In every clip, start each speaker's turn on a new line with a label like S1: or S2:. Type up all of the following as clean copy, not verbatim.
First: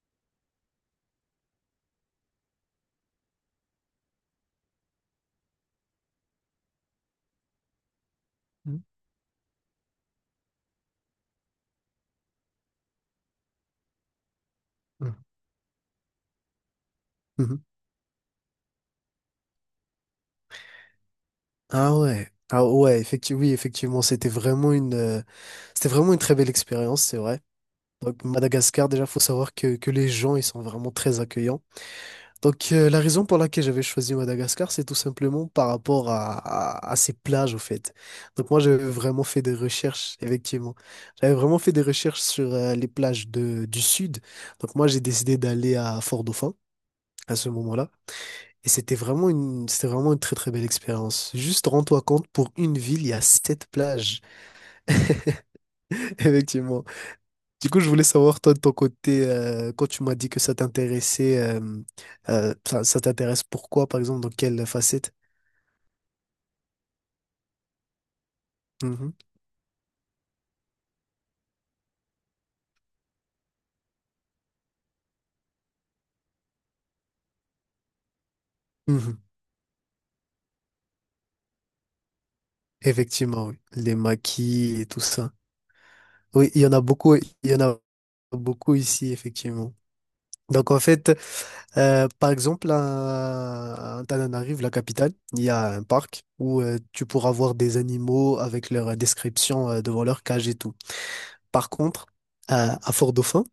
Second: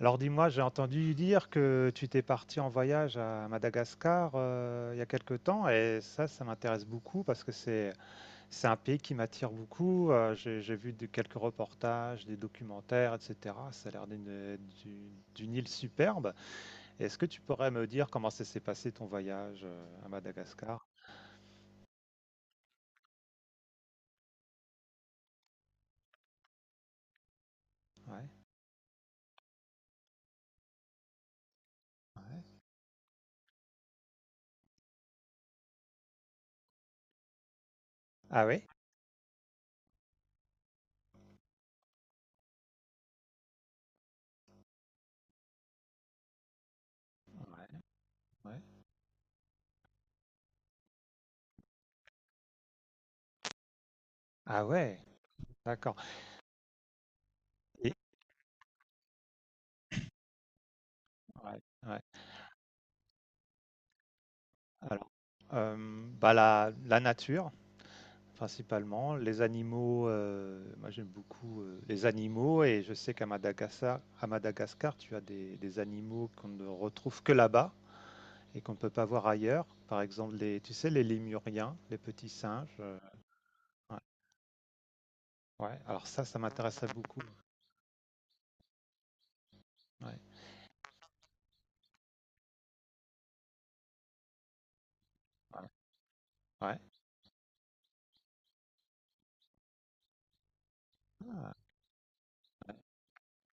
S1: Alors dis-moi, j'ai entendu dire que tu t'es parti en voyage à Madagascar, il y a quelque temps, et ça m'intéresse beaucoup parce que c'est un
S2: Mhm.
S1: pays qui m'attire beaucoup. J'ai vu quelques reportages, des documentaires, etc. Ça a l'air d'une d'une
S2: Mhm.
S1: d'une île superbe. Est-ce que tu
S2: Mhm.
S1: pourrais me dire comment ça s'est passé ton voyage, à Madagascar?
S2: Ah ouais. Ah ouais, effectivement, oui, effectivement, c'était vraiment une très belle expérience, c'est vrai. Donc
S1: Ouais.
S2: Madagascar, déjà, faut savoir que les gens, ils sont vraiment très accueillants.
S1: Ouais.
S2: Donc la raison pour laquelle j'avais choisi Madagascar, c'est tout simplement par rapport à ces plages, au fait.
S1: Ah
S2: Donc moi,
S1: oui?
S2: j'avais vraiment fait des recherches, effectivement. J'avais vraiment fait des recherches sur les plages du sud. Donc moi, j'ai décidé d'aller à Fort-Dauphin à ce
S1: Ouais,
S2: moment-là.
S1: ouais,
S2: Et c'était vraiment une très très belle expérience. Juste rends-toi compte, pour une ville, il y a sept plages.
S1: ah ouais, d'accord.
S2: Effectivement. Du coup, je
S1: Et-
S2: voulais savoir, toi, de ton côté, quand tu m'as dit que ça t'intéressait,
S1: ouais. Ouais.
S2: ça t'intéresse pourquoi, par exemple, dans quelle
S1: Alors,
S2: facette?
S1: bah, la nature.
S2: Mhm.
S1: Principalement, les animaux, moi j'aime beaucoup, les animaux, et je sais qu'à Madagascar, tu as des animaux qu'on ne retrouve que là-bas et qu'on ne peut pas
S2: Mhm.
S1: voir ailleurs. Par exemple, les, tu sais, les lémuriens, les petits singes,
S2: Effectivement, oui. Les
S1: ouais,
S2: maquis et tout ça.
S1: ouais, alors ça
S2: Oui, il y en a
S1: m'intéresserait
S2: beaucoup,
S1: beaucoup.
S2: il y en a beaucoup ici, effectivement.
S1: Ouais,
S2: Donc, en fait, par exemple, à Antananarive, la capitale, il y
S1: ouais,
S2: a un parc où
S1: ouais,
S2: tu pourras voir des animaux avec leur description devant leur cage et tout.
S1: ah,
S2: Par contre, à Fort-Dauphin,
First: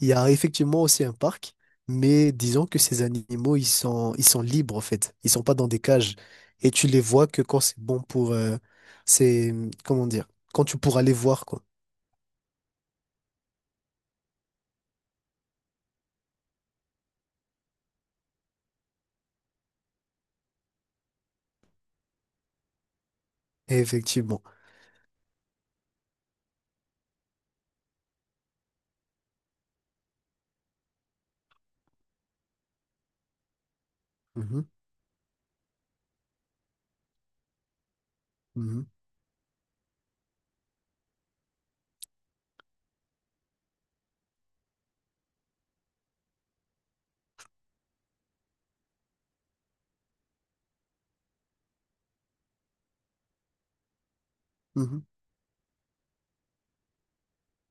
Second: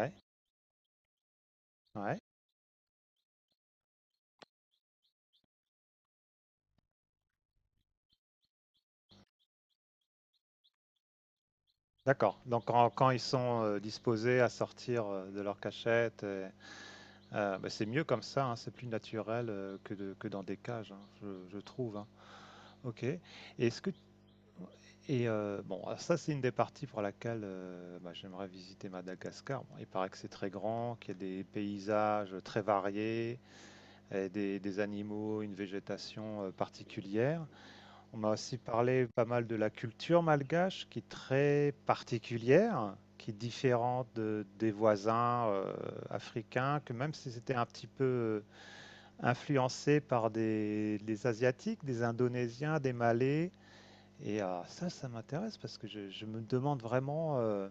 S2: il y a effectivement aussi un parc,
S1: ouais,
S2: mais disons que ces animaux, ils sont libres en fait. Ils sont pas dans des cages. Et tu les vois que quand c'est bon pour... c'est, comment dire? Quand tu pourras les voir, quoi.
S1: d'accord. Donc quand ils sont, disposés à sortir, de leur cachette. Et bah, c'est mieux comme ça, hein, c'est plus naturel, que de que dans des cages, hein, je trouve, hein. OK. Et est-ce que.
S2: Effectivement.
S1: Bon, alors ça, c'est une des parties pour laquelle, bah, j'aimerais visiter Madagascar. Bon, il paraît que c'est très grand, qu'il y a des paysages très variés, et des
S2: Mhm,
S1: des animaux, une végétation, particulière. On m'a aussi
S2: mhm,
S1: parlé pas mal de la culture malgache, qui est très particulière, qui est différente de des voisins, africains, que même si c'était un petit peu, influencé par des asiatiques, des indonésiens, des malais, et ça,
S2: mhm,
S1: ça m'intéresse parce que je me demande vraiment,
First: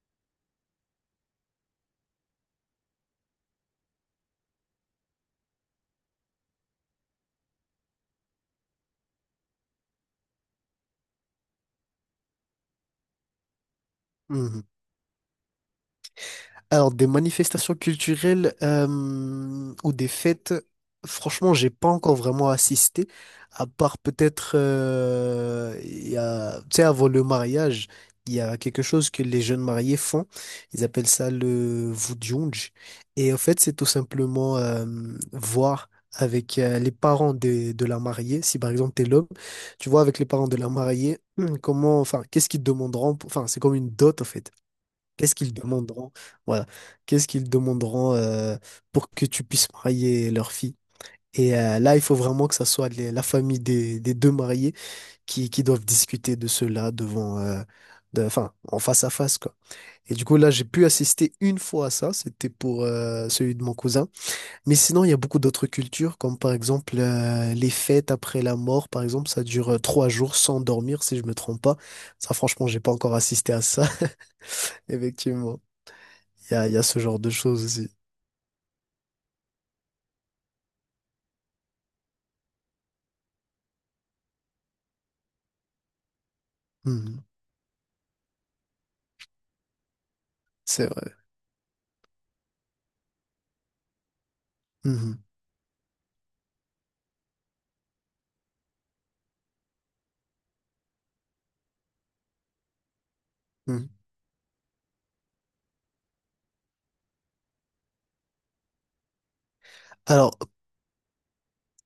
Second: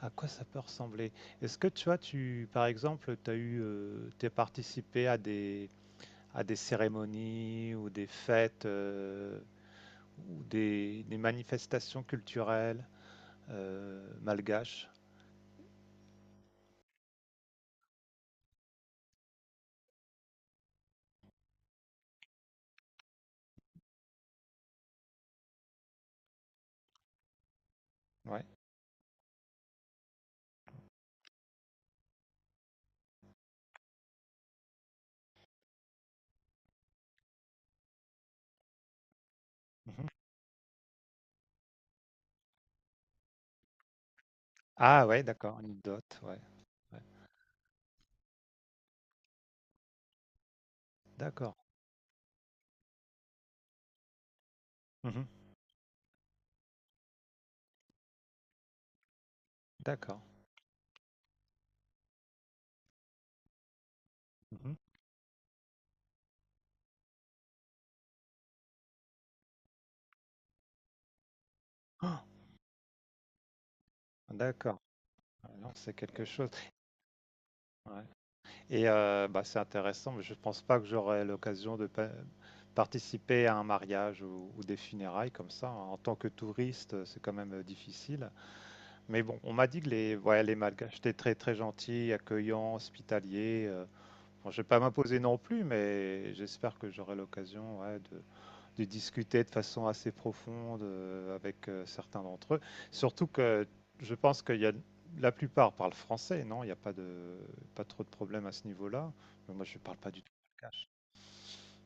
S1: à quoi ça peut ressembler. Est-ce que tu vois, tu, par exemple, t'es participé à des cérémonies ou des fêtes, ou des manifestations culturelles,
S2: mhm.
S1: malgaches?
S2: Alors, des manifestations culturelles ou des fêtes, franchement, j'ai pas encore vraiment assisté, à part peut-être, il y a, tu sais, avant le mariage, il y
S1: Ouais.
S2: a quelque chose que les jeunes mariés font. Ils appellent ça le vudjunj. Et en fait, c'est tout simplement voir avec les parents de la mariée, si par exemple t'es l'homme, tu vois
S1: Mhm.
S2: avec les parents de la mariée, comment, enfin, qu'est-ce qu'ils demanderont, enfin, c'est comme une dot en fait.
S1: Ah ouais,
S2: Qu'est-ce qu'ils
S1: d'accord, une dot,
S2: demanderont?
S1: ouais.
S2: Voilà.
S1: Ouais.
S2: Qu'est-ce qu'ils demanderont pour que tu puisses marier leur fille?
S1: D'accord.
S2: Et là, il faut vraiment que ça soit la famille des deux mariés
S1: Mhm.
S2: qui doivent discuter de cela devant, enfin, en face à face, quoi. Et
S1: D'accord.
S2: du coup, là, j'ai pu assister une fois à ça. C'était pour celui de mon cousin. Mais
S1: Mhm.
S2: sinon, il y a beaucoup d'autres cultures, comme par exemple les fêtes après la mort, par exemple, ça dure 3 jours sans dormir, si je me trompe pas.
S1: Ah,
S2: Ça, franchement, j'ai pas encore assisté à ça,
S1: d'accord.
S2: effectivement.
S1: Alors, c'est quelque chose.
S2: Il y a ce genre de choses aussi.
S1: Ouais. Et bah, c'est intéressant, mais je ne pense pas que j'aurai l'occasion de participer à un mariage, ou des funérailles comme ça, hein. En tant que touriste, c'est
S2: Mhm.
S1: quand même difficile. Mais bon, on m'a dit que les, ouais, les
S2: C'est
S1: Malgaches étaient
S2: vrai.
S1: très très gentils, accueillants, hospitaliers. Bon, je ne vais pas m'imposer
S2: Mhm.
S1: non plus, mais j'espère que j'aurai l'occasion, ouais, de discuter de façon assez profonde, avec certains d'entre eux. Surtout que
S2: Mhm.
S1: je pense qu'il y a la plupart parlent français, non? Il n'y a pas trop de problèmes à ce niveau-là. Mais moi, je parle pas du tout
S2: Alors,
S1: malgache.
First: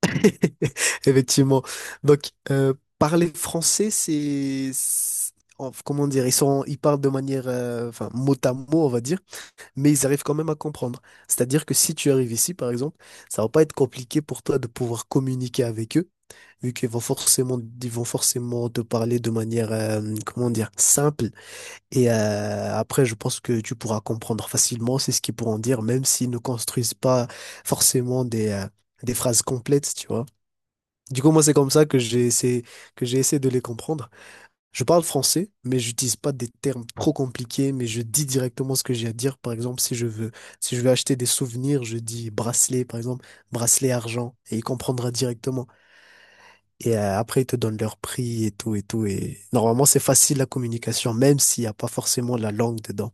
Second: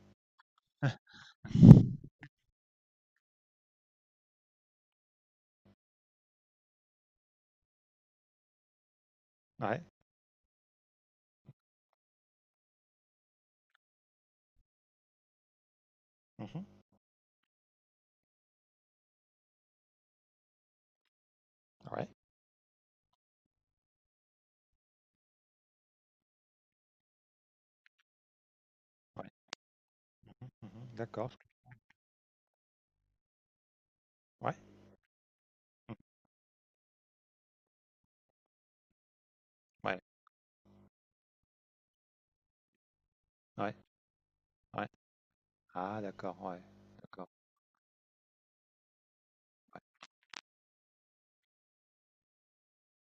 S2: effectivement. Donc, parler français, comment dire, ils parlent de manière, enfin, mot à mot, on va dire,
S1: Ouais.
S2: mais ils arrivent quand même à comprendre. C'est-à-dire que si tu arrives ici, par exemple, ça va pas être compliqué pour toi de pouvoir communiquer avec eux,
S1: Mhm.
S2: vu qu'ils vont forcément te parler de manière, comment dire, simple.
S1: Ouais.
S2: Et après, je pense que tu pourras comprendre facilement, c'est ce qu'ils pourront dire, même s'ils ne construisent pas forcément des
S1: Ouais.
S2: phrases complètes, tu vois.
S1: Mhm. Mhm.
S2: Du coup,
S1: D'accord.
S2: moi, c'est comme ça que j'ai essayé de les comprendre.
S1: Ouais.
S2: Je parle français, mais
S1: Mhm.
S2: j'utilise pas des termes trop compliqués, mais je dis directement ce que j'ai à dire. Par exemple, si
S1: Ouais.
S2: je veux, si je veux acheter des souvenirs, je dis bracelet, par exemple,
S1: Ouais.
S2: bracelet argent, et il
S1: Ouais.
S2: comprendra directement.
S1: Ah, d'accord. Ouais.
S2: Et
S1: D'accord.
S2: après, ils te donnent leur prix et tout et tout. Et
S1: Ouais.
S2: normalement, c'est facile la communication, même s'il n'y a pas forcément la langue dedans.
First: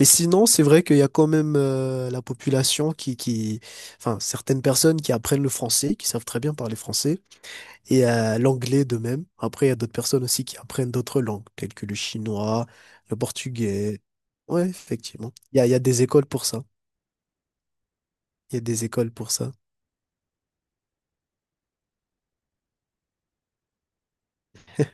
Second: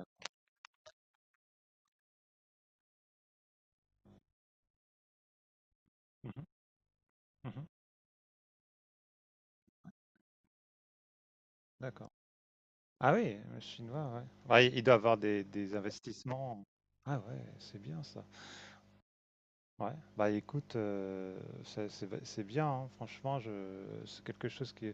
S2: Mais sinon, c'est vrai qu'il y a quand même la population enfin, certaines personnes qui apprennent le français, qui savent très
S1: Mhm.
S2: bien parler français,
S1: Mhm.
S2: et l'anglais de même. Après, il y a d'autres personnes aussi qui apprennent d'autres langues, telles que le
S1: D'accord.
S2: chinois,
S1: Ah
S2: le
S1: oui, le
S2: portugais.
S1: chinois, ouais. Ouais,
S2: Ouais,
S1: il doit avoir
S2: effectivement.
S1: des,
S2: Il y
S1: des
S2: a des écoles pour
S1: investissements.
S2: ça.
S1: Ah ouais, c'est bien ça.
S2: Il y a des écoles pour ça.
S1: Ouais, bah écoute, c'est bien, hein, franchement, je c'est quelque chose qui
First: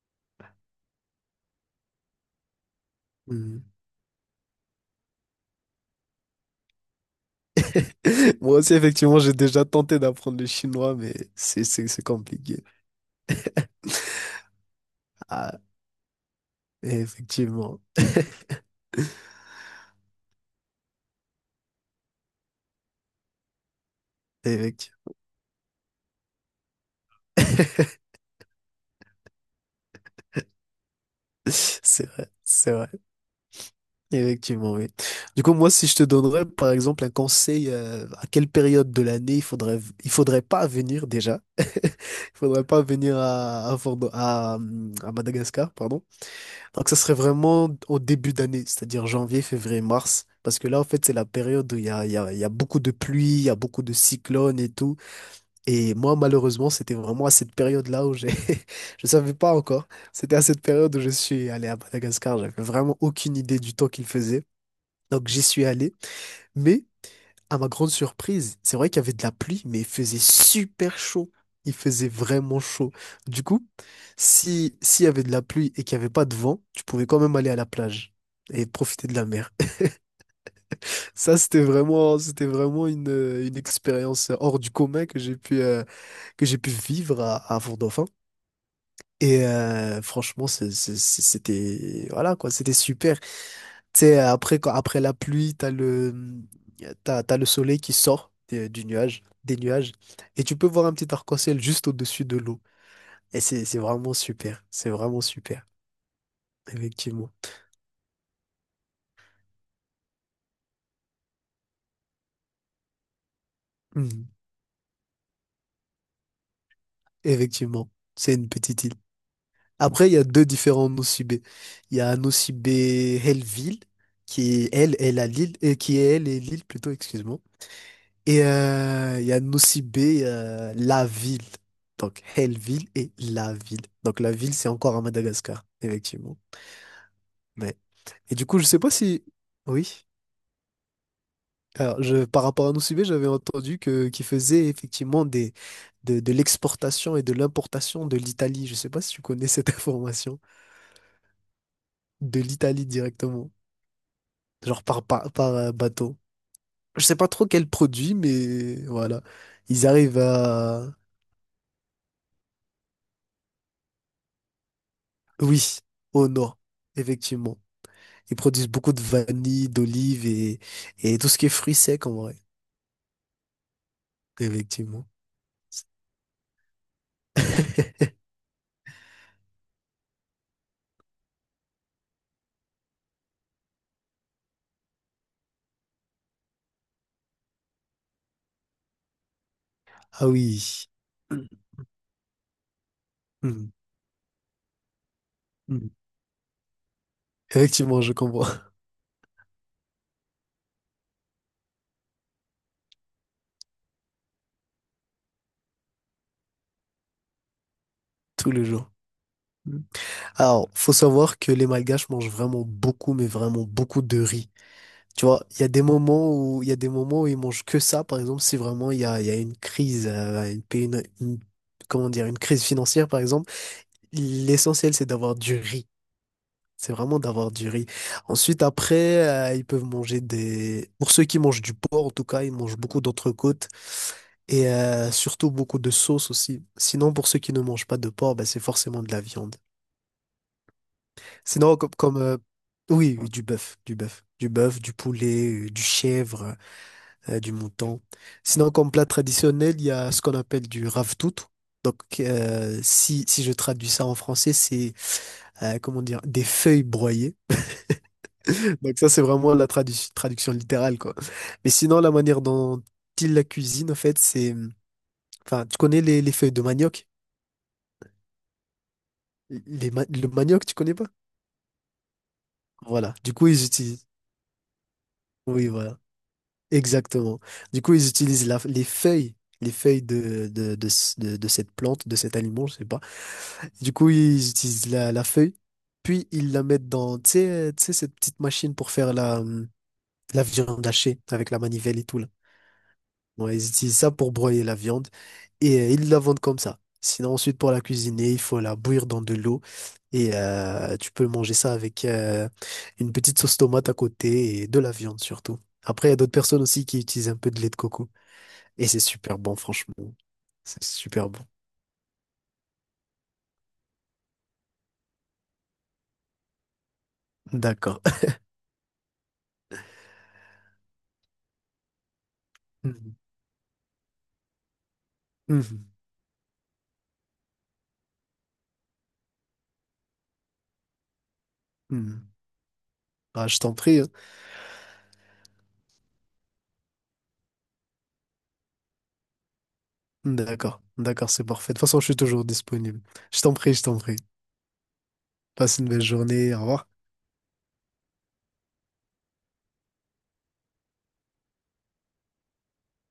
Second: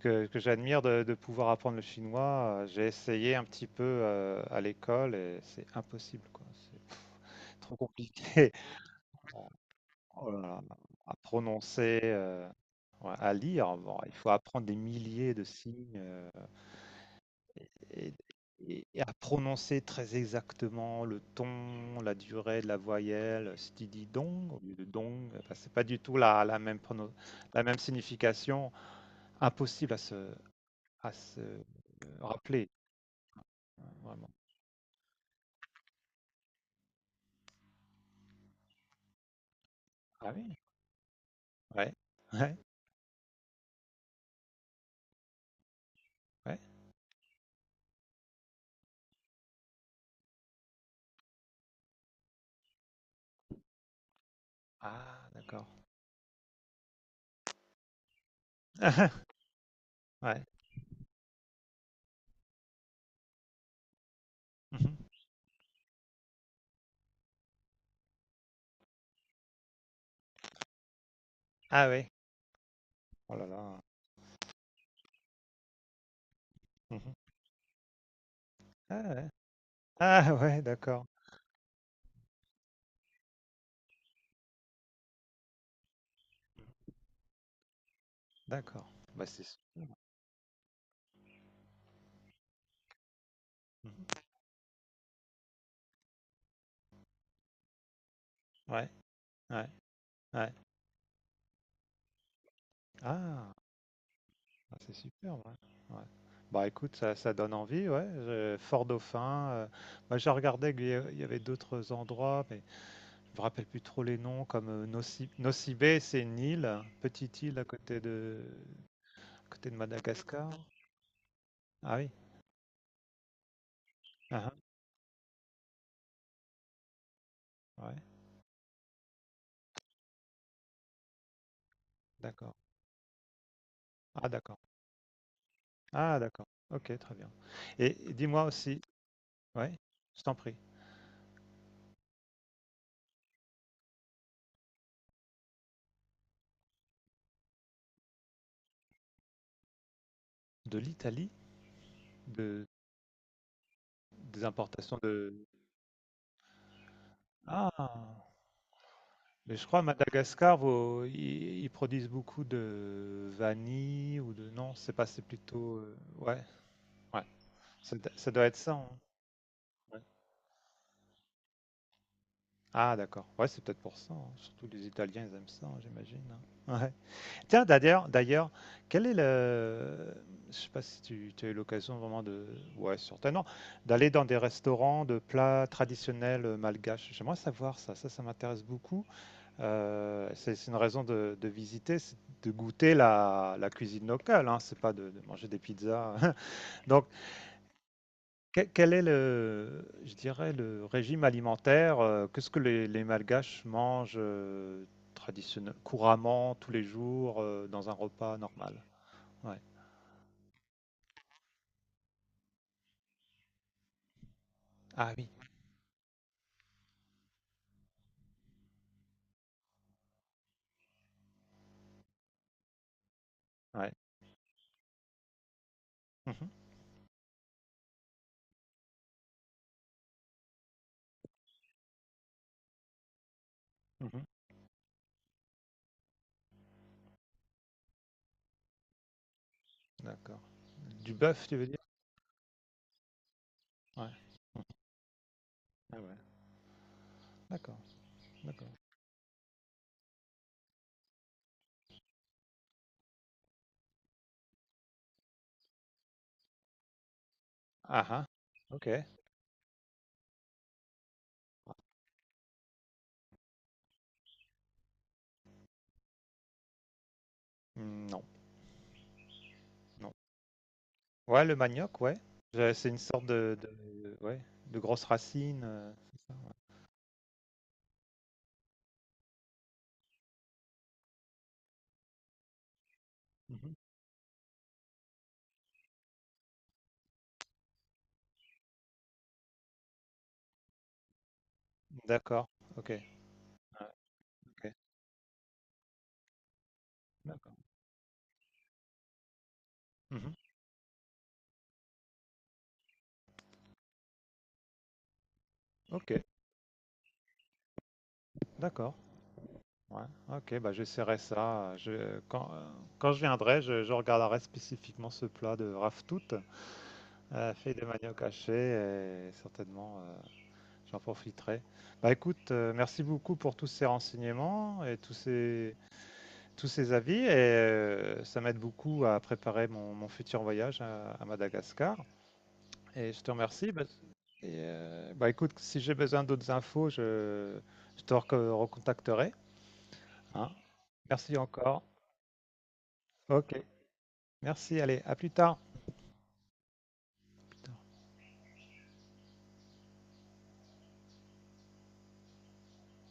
S1: que j'admire, de pouvoir apprendre le chinois. J'ai essayé un petit
S2: Mhm.
S1: peu, à l'école, et c'est impossible, quoi. C'est trop compliqué.
S2: Moi aussi, effectivement, j'ai déjà tenté
S1: Oh
S2: d'apprendre
S1: là
S2: le
S1: là,
S2: chinois,
S1: à
S2: mais c'est, c'est,
S1: prononcer,
S2: c'est compliqué.
S1: ouais, à lire, bon, il faut apprendre des milliers de
S2: Ah,
S1: signes.
S2: effectivement.
S1: Et et à prononcer très exactement le ton, la durée de la voyelle, si tu dis dong au lieu de
S2: Effectivement.
S1: dong, enfin, c'est pas du tout la même prono la même signification, impossible à se
S2: C'est vrai.
S1: rappeler,
S2: C'est vrai.
S1: hein, vraiment.
S2: Effectivement, oui. Du coup, moi, si je te donnerais, par exemple, un conseil, à quelle période de l'année il faudrait, il
S1: Ah
S2: faudrait
S1: oui?
S2: pas venir déjà.
S1: Ouais,
S2: Il
S1: ouais,
S2: faudrait pas venir à Madagascar, pardon.
S1: ouais.
S2: Donc, ça serait vraiment au début d'année, c'est-à-dire janvier, février, mars. Parce que là, en fait, c'est la période où il y a, il y a, il y a beaucoup de pluie, il y a beaucoup de cyclones et tout.
S1: Ah, d'accord.
S2: Et moi, malheureusement, c'était vraiment à cette période-là où j'ai, je savais pas encore. C'était
S1: Ouais.
S2: à cette période où je suis allé à Madagascar. J'avais vraiment aucune idée du temps qu'il faisait.
S1: Mmh.
S2: Donc j'y suis allé, mais à ma grande surprise, c'est vrai qu'il y avait de la pluie, mais il faisait super chaud. Il
S1: Ah
S2: faisait
S1: oui.
S2: vraiment chaud.
S1: Oh
S2: Du
S1: là
S2: coup,
S1: là.
S2: si s'il y avait de la pluie et qu'il n'y avait pas de vent, tu pouvais
S1: Mmh.
S2: quand même aller à la plage et
S1: Ah
S2: profiter de la
S1: ouais.
S2: mer.
S1: Ah ouais, d'accord,
S2: Ça, c'était vraiment une expérience hors du commun que j'ai pu vivre à Fort-Dauphin.
S1: d'accord. Bah, c'est
S2: Et
S1: super.
S2: franchement, c'était, voilà quoi, c'était super. Tu sais,
S1: Mmh.
S2: après, quand, après la pluie, t'as le soleil qui sort du
S1: Ouais,
S2: des
S1: ouais,
S2: nuages, et
S1: ouais.
S2: tu peux voir un petit arc-en-ciel juste au-dessus de l'eau. Et
S1: Ah!
S2: c'est vraiment super.
S1: Ah,
S2: C'est
S1: c'est
S2: vraiment
S1: super, ouais.
S2: super.
S1: Ouais. Bah écoute, ça,
S2: Effectivement.
S1: ça donne envie, ouais. Fort Dauphin, bah, j'ai regardé il y avait d'autres endroits, mais je me rappelle plus trop les
S2: Mhm.
S1: noms, comme Nosy Bay, c'est une île, hein, petite île à
S2: Effectivement.
S1: côté
S2: C'est
S1: de,
S2: une petite île.
S1: à côté de
S2: Après, il y a deux
S1: Madagascar.
S2: différents Nosy.
S1: Ah
S2: Il y
S1: oui.
S2: a Nosy Be Helleville, qui
S1: Ah,
S2: est elle, elle à Lille, et qui est elle et Lille plutôt, excuse-moi.
S1: ah, ouais.
S2: Et il y a Nocibé, la ville. Donc,
S1: D'accord.
S2: Hellville et la ville. Donc,
S1: Ah,
S2: la ville,
S1: d'accord.
S2: c'est encore à Madagascar,
S1: Ah,
S2: effectivement.
S1: d'accord. Ok, très bien.
S2: Ouais.
S1: Et
S2: Et
S1: dis-moi
S2: du coup, je sais
S1: aussi,
S2: pas si...
S1: ouais,
S2: Oui.
S1: je t'en prie.
S2: Alors, par rapport à Nocibé, j'avais entendu que qu'il faisait effectivement de l'exportation et de l'importation de l'Italie. Je sais pas si tu connais cette information.
S1: De l'Italie,
S2: De
S1: de,
S2: l'Italie directement.
S1: des
S2: Genre
S1: importations
S2: par, par,
S1: de.
S2: par bateau. Je sais pas trop quel produit,
S1: Ah.
S2: mais voilà.
S1: Mais je crois à
S2: Ils arrivent
S1: Madagascar,
S2: à...
S1: ils produisent beaucoup de vanille ou Non, c'est pas, c'est plutôt,
S2: Oui, au
S1: ouais,
S2: nord,
S1: ouais.
S2: effectivement.
S1: Ça, ça
S2: Ils
S1: doit être
S2: produisent
S1: ça, hein.
S2: beaucoup de vanille,
S1: Ouais.
S2: d'olive et tout ce qui est fruits secs en vrai.
S1: Ah, d'accord. Ouais, c'est peut-être pour ça, hein. Surtout les
S2: Effectivement.
S1: Italiens, ils aiment ça, hein, j'imagine, hein. Ouais. Tiens, d'ailleurs, quel est le. Je sais pas si tu as eu l'occasion vraiment Ouais, certainement. D'aller dans des restaurants de plats traditionnels, malgaches. J'aimerais savoir ça. Ça m'intéresse beaucoup.
S2: Ah
S1: C'est une
S2: oui.
S1: raison de visiter, c'est de goûter la,
S2: Hmm,
S1: la cuisine locale, hein, c'est pas de manger des
S2: hmm.
S1: pizzas. Donc,
S2: Effectivement, je comprends.
S1: quel est le, je dirais, le régime alimentaire? Qu'est-ce que les Malgaches mangent, couramment, tous les jours, dans un repas
S2: Tous les
S1: normal?
S2: jours.
S1: Ouais.
S2: Hmm. Alors, faut savoir que les Malgaches mangent vraiment beaucoup, mais vraiment beaucoup de riz.
S1: Ah
S2: Tu
S1: oui.
S2: vois, il y a des moments où ils mangent que ça. Par exemple, si vraiment il y a une crise, comment dire, une crise financière, par exemple,
S1: Ouais.
S2: l'essentiel c'est d'avoir du riz.
S1: Mhm,
S2: C'est vraiment d'avoir du riz. Ensuite, après, ils peuvent manger des... Pour ceux qui mangent du porc, en tout cas, ils mangent beaucoup d'entrecôtes
S1: mhm.
S2: et surtout beaucoup de sauce aussi. Sinon, pour ceux qui ne mangent pas de porc, bah, c'est forcément de la viande.
S1: D'accord. Du bœuf, tu veux dire?
S2: Sinon, comme... comme oui, oui, du bœuf, du
S1: Ouais.
S2: bœuf. Du bœuf, du poulet, du
S1: Ah ouais.
S2: chèvre, du
S1: D'accord,
S2: mouton. Sinon,
S1: d'accord.
S2: comme plat traditionnel, il y a ce qu'on appelle du ravtout. Donc, si je traduis ça en français, c'est, comment dire, des feuilles broyées.
S1: Ah ah. Ok.
S2: Donc ça, c'est vraiment la traduction littérale, quoi. Mais sinon, la manière dont il la cuisine, en fait, c'est... Enfin, tu connais les feuilles de manioc?
S1: Hmm, non.
S2: Le manioc, tu connais pas?
S1: Ouais, le manioc, ouais. C'est une
S2: Voilà.
S1: sorte
S2: Du coup,
S1: de,
S2: ils utilisent...
S1: ouais, de grosse racine.
S2: Oui, voilà. Exactement. Du coup, ils utilisent les feuilles de cette plante, de cet aliment, je sais pas.
S1: Mhm.
S2: Du coup, ils utilisent la feuille, puis ils la mettent dans, tu sais, cette petite machine pour faire la viande hachée avec la manivelle et tout, là.
S1: D'accord. Ok. Ouais,
S2: Ouais, ils utilisent ça pour broyer
S1: ok.
S2: la viande et ils la vendent comme ça. Sinon,
S1: D'accord.
S2: ensuite, pour la cuisiner, il faut la bouillir dans de l'eau
S1: Mhm.
S2: et tu peux manger ça avec une petite sauce tomate à côté et de la viande surtout. Après,
S1: Ok.
S2: il y a d'autres personnes aussi qui utilisent un peu de lait de coco et
S1: D'accord.
S2: c'est super bon, franchement.
S1: Ouais. Ok. Bah,
S2: C'est
S1: j'essaierai
S2: super bon.
S1: ça. Quand quand je viendrai, je regarderai spécifiquement ce plat de raftout, fait de
S2: D'accord.
S1: manioc haché, et certainement, j'en profiterai. Bah, écoute, merci
S2: Mhm.
S1: beaucoup pour tous ces renseignements et tous ces
S2: Mhm.
S1: tous ces avis, et ça m'aide beaucoup à préparer mon futur voyage à Madagascar.
S2: Mhm.
S1: Et je te
S2: Ah, je
S1: remercie.
S2: t'en prie. Hein.
S1: Et bah, écoute, si j'ai besoin d'autres infos, je te recontacterai, hein.
S2: D'accord. D'accord,
S1: Merci
S2: c'est parfait. De toute
S1: encore.
S2: façon, je suis toujours disponible. Je t'en
S1: Ok,
S2: prie, je t'en prie.
S1: merci. Allez, à plus tard.
S2: Passe une belle journée. Au revoir.